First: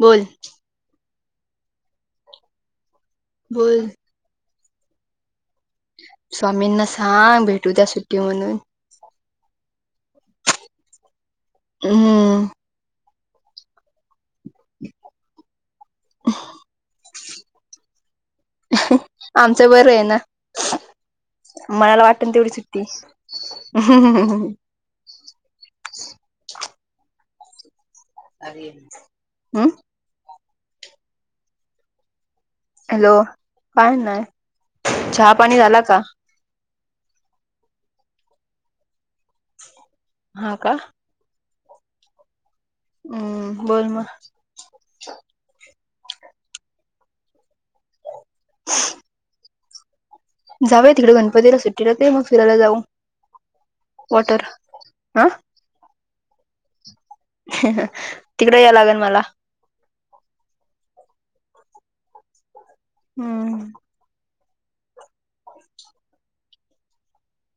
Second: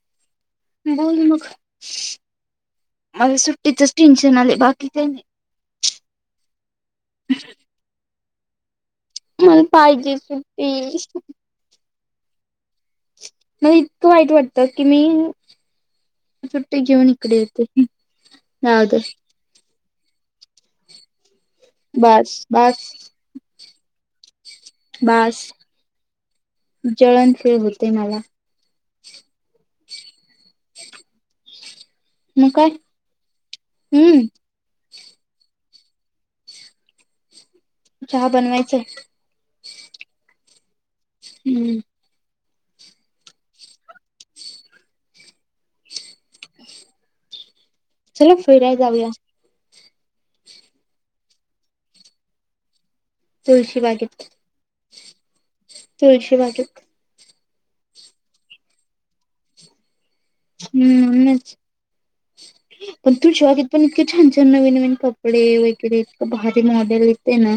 बोल. बोल मग, मला बोल सुट्टीतच टेन्शन आलय बाकी काही नाही. स्वामींना सांग भेटू द्या सुट्टी म्हणून मला पाहिजे सुट्टी. [unintelligible] मला इतकं वाईट वाटतं की मी, सुट्टी घेऊन इकडे येते. गावातच. आमचं बर आहे ना मनाला वाटन बास तेवढी बास सुट्टी. बास, जळण फिल होतय मला. अरे [inaudible] म काय? हॅलो काय नाय, हम्म चहा पाणी झाला का? चहा बनवायचय. हा का. हम्म. हम्म, बोल म. चला फिराय जाऊया. जाऊया तिकडे गणपतीला सुट्टीला येते मग फिरायला जाऊ. तुळशीबागेत, वॉटर हा तुळशीबागेत. तिकडे याय लागल मला. हम्म, मग पण हम्म तुळशीबागेत पण इतकी छान-छान, नवीन-नवीन कपडे वगैरे इतक भारी मॉडेल येतय ना.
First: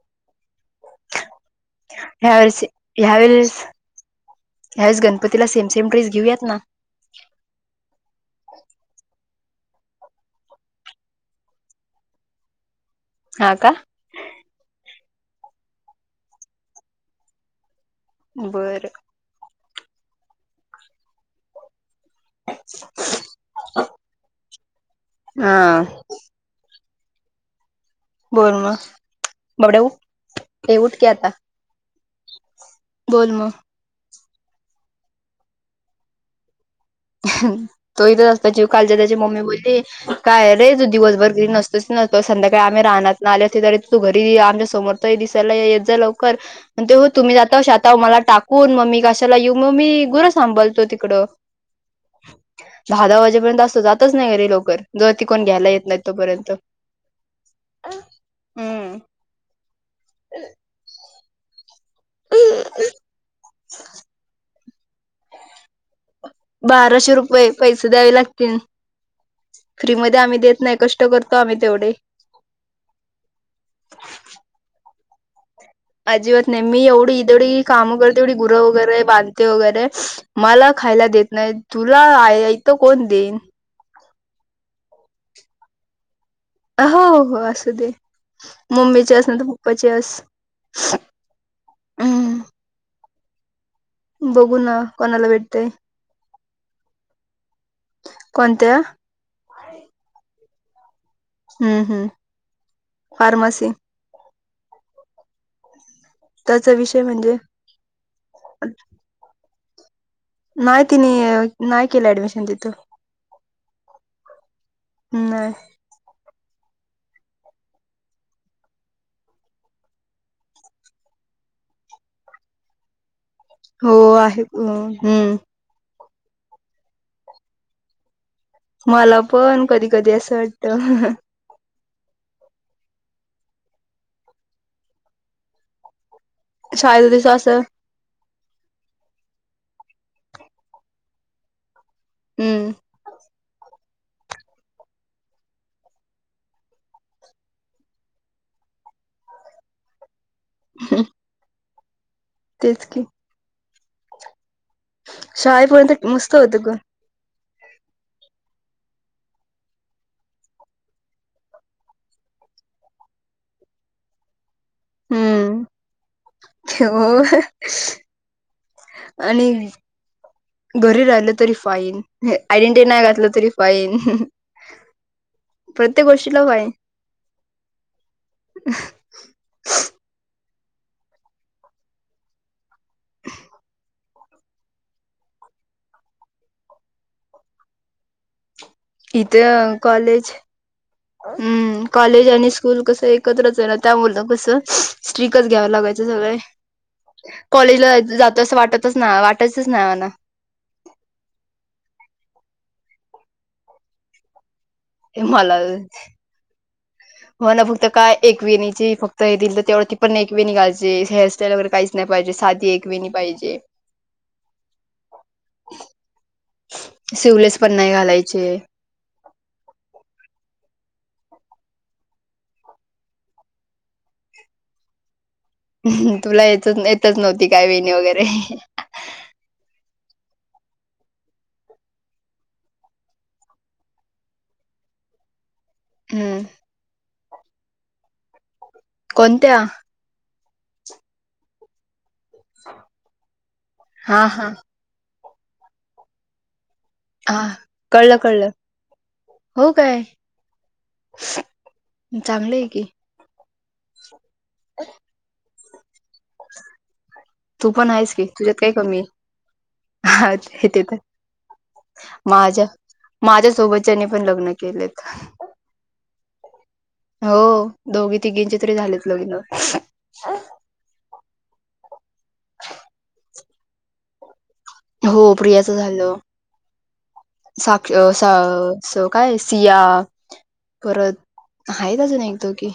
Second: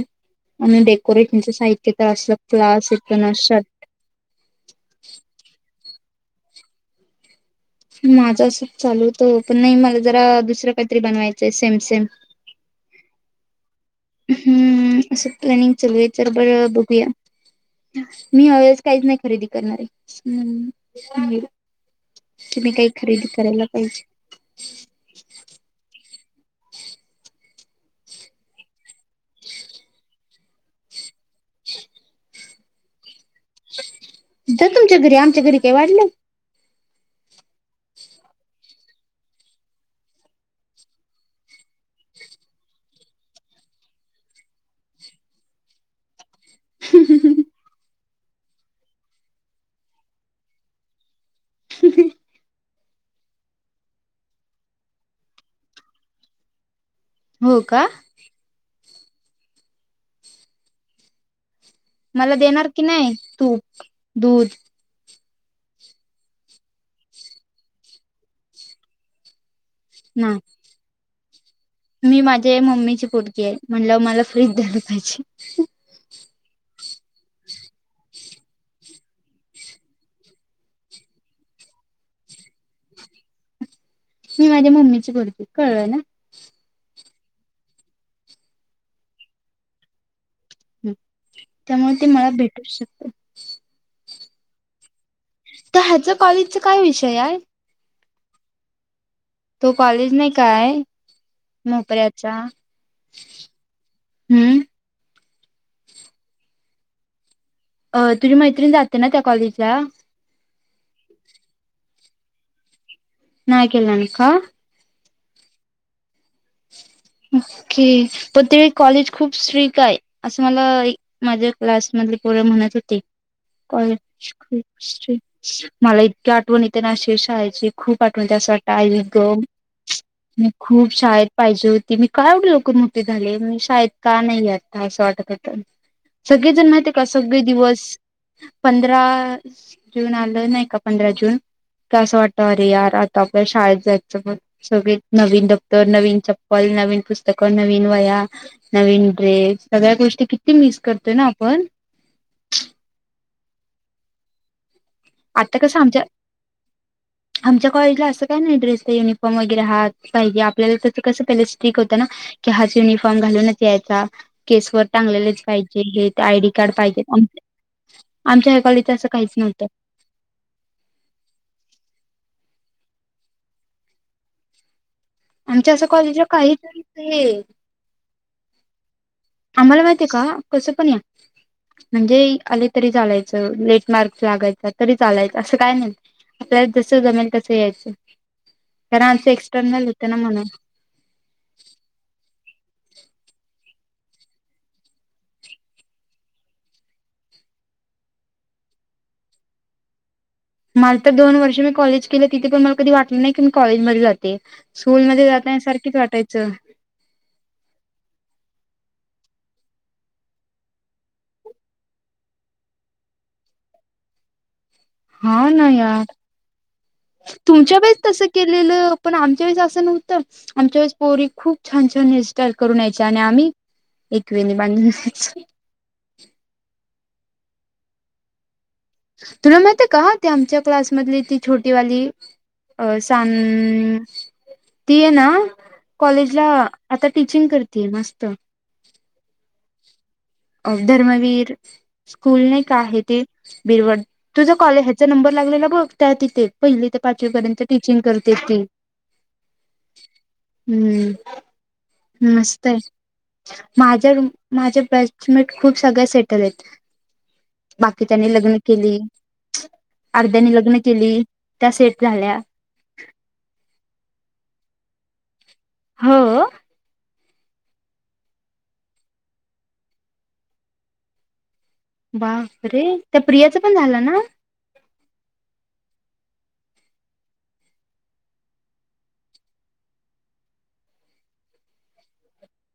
आणि डेकोरेशनच साहित्य तर अस ह्या वेळेस क्लास येत ना [inaudible] या वेळेस गणपतीला सेम-सेम ड्रेस घेऊयात ना. माझ असंच चालू होतं पण नाही, मला जरा दुसरं काहीतरी बनवायचय सेम-सेम हा का हम्म, असं प्लॅनिंग चालू आहे तर बरं बघूया. मी या वेळेस बर काहीच नाही खरेदी करणारे, हम्म तुम्ही काही खरेदी करायला पाहिजे. हा बोल मग, बबड्या ऊठ, ये उठ की आता. [unintelligible] बोल मग. जा तुमच्या घरी, आमच्या घरी काय वाढलय? तो इथच असतो, त्याची काल त्याची मम्मी बोलली काय रे तू दिवसभर घरी नसतोस ना तर, संध्याकाळी आम्ही रानातन आल्यावरती तरी तू घरी ये आमच्या समोर त दिसायला येत जा लवकर म्हणतोय हो तुम्ही जाताव शेताव मला टाकून, म मी कशाला येऊ, म मी गुरं सांभालतो तिकडं. [unintelligible] दहा-दहा वाजेपर्यंत असतो, जातच नाही घरीे लवकर जोवर ती कोण घ्यायला येत नाही तोपर्यंत. हो का? हम्म मला देणार की नाय? तूप, दूध. बाराशे रुपये पैसे द्यावे लागतील, फ्री मधे आम्ही देत नाही कष् ट करतो आम्ही तेवढे. मी माझे मम्मीची पोडगी आहे, म्हणलं मला फ्री च द्यायला पाहिजे. अजिबात नाही, मी एवढी जेवढी कामं करते तेवढी गुरं वगैरे बांधते वगैरे मला खायला देत नाहीत. तुला आयत कोण देईन. सून आली. मम्मीची करती कळलं ना. हो हो असू दे. मम्मीचे असू दे नाहीतर पप्पाची आहेस. ह त्यामुळे ते मला भेटूच शकते. बघू ना. कोणाला भेट त्या ह्याच कॉलेजचा काय विषय हाय. कोणत्या? तो कॉलेज नाही काय. हम्म हम्म मोपळ्याचा फार्मसी हम्. त्याचा विषय म्हणजे अ. तुझी मैत्रिण जाते ना त्या कॉलेजला. नाही तिने. नाही केलं ऍडमिशन तिथं. नाय केल नाही. का? नाय. ओके. पण ते कॉलेज खूप स्ट्रीक आहे असं मला. एक माझ्या क्लास मधले पोर म्हणत होते. हो कॉलेज आहे खूप हम्म स्ट्रिक्स मला इतकी आठवण येते ना. अशी शाळेची खूप आठवण त्यासा त्यावेळी मला गं. पण कधी कधी असं मी खूप वाटतं शाळेत पाहिजे होती. मी का एवढ लवकर मोठी झाले. मी शाळेत का नाही आता असं वाटत होत. सगळेजण माहितय शाळेत का होतीस सगळे असं दिवस पंधरा जून आलं नाही का, पंधरा जून तेव्हा असं वाटत अरे हम्म यार. आपल्या शाळेत जायचं. मग सगळे नवीन दप्तर, नवीन चप्पल, नवीन पुस्तकं, नवीन वह्या, नवीन ड्रेस. सगळ्या गोष्टी की ती मिस करतोय ना आपण. तेच की, आता कसं आमच्या शाळेपर्यंत मस्त होतं ग आमच्या कॉलेजला असं काय नाही. ड्रेसच युनिफॉर्म वगैरे हात पाहिजे आपल्याला तसं कसं पहिले स्ट्रिक होतं ना. की हाच युनिफॉर्म घालूनच यायचा. केसवर टांगलेलेच हम्म पाहिजे. हे आयडी कार्ड पाहिजे. हो आमच्या ह्याकाळी तसं काहीच आणि नव्हतं. घरी राहिलं तरी फाईन, आयडेंटी नाही घातलं तरी फाईन. आमच्या असं प्रत्येक कॉलेजला गोष्टीला काहीच फाईन असं नाही. [unintelligible] आम्हाला माहितीय का. कसं पण या. म्हणजे आले तरी चालायचं. लेट मार्क लागायचा तरी चालायच. असं काय नाही. आपल्याला जस जमेल तसं यायचं. कारण आमचं इथे एक्सटर्नल होतं ना कॉलेज म्हणून. हम्म. कॉलेज आणि स्कूल कसं एकत्रच आहे ना. त्यामूळ कस स्ट्रिकच घ्याव लागायचं सगळ. कॉलेजला जात असं वाटतच नाय. वाटायचच नाही आम्हाला. मला तर दोन वर्ष मी कॉलेज केलं. तिथे पण मला कधी वाटलं नाही की मी कॉलेजमध्ये जाते. स्कूलमध्ये मला मला जाताना सारखेच वाटायचं. हो ना. फक्त काय एक वेणीचे फक्त हे दिल त्यावेळेला ती पण एकवेणी घालायचे. हेअरस्टाईल वगैर काहीच नाही पाहिजे. साधी एक वेणी पाहिजे. हाव ना यार. शिवलेस पण तुमच्या नाही वेळेस तसं घालायचे केलेलं. पण आमच्या वेळेस असं नव्हतं. आमच्या वेळेस पोरी खूप छान छान हेअरस्टाईल करून यायची. आणि आम्ही एकवेणी बांधून जायचो. तुला येत येतच नव्हती काय वेणी वगैरे. तुला माहित का ते आमच्या क्लासमधली ती छोटी वाली अ सां ती ये ना हम्म कॉलेजला आता टीचिंग करतेय मस्त. कोणत्या? धर्मवीर स्कूल नाही का आहे ते बिरवड हा हा तुझं कॉलेज नंबर लागलेला बघ त्या तिथे पहिली ते पाचवी हा पर्यंत टीचिंग कळलं करते कळलं ती. हो काय? हम्म चांगलं आहे की. माझ्या माझ्या बॅच मेट खूप सगळ्या सेटल आहेत. तू पण बाकी आहेस की च्यानी तुझ्यात लग्न काही केली कमी आहे अर्ध्यानी हे लग्न ते तर केली त्या सेट झाल्या. माझ्या माझ्या सोबतच्यानी पण लग्न केलेत. हो? हो दोघी तिघींची तरी झालेत लग्न. बाप रे त्या प्रियाचं पण झालं ना? हो प्रियाचं झालं. साक्ष सा अ काय सिया परत आहेत अजून एक दोघी.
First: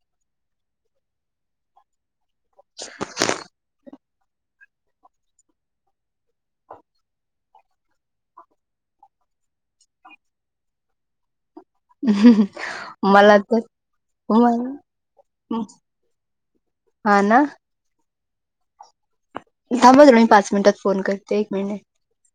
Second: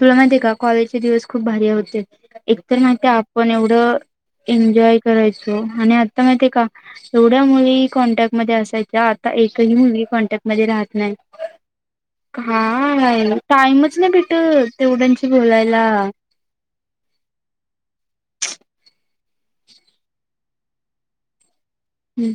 तुला माहिती आहे का कॉलेजचे दिवस खूप भारी होते एकतर माहित आहे आपण एवढं एन्जॉय करायचो आणि आता माहिती आहे का केवढ्या मुली कॉन्टॅक्टमध्ये असायच्या आता एकही मुली कॉन्टॅक्टमध्ये राहत नाही. काय मला तर टाइमच नाही व्हय, भेटत तेवढ्यांशी बोलायला. हा ना. थांब हा तुला मी पाच मिनटात फोन करते एक मिनट. हम्म.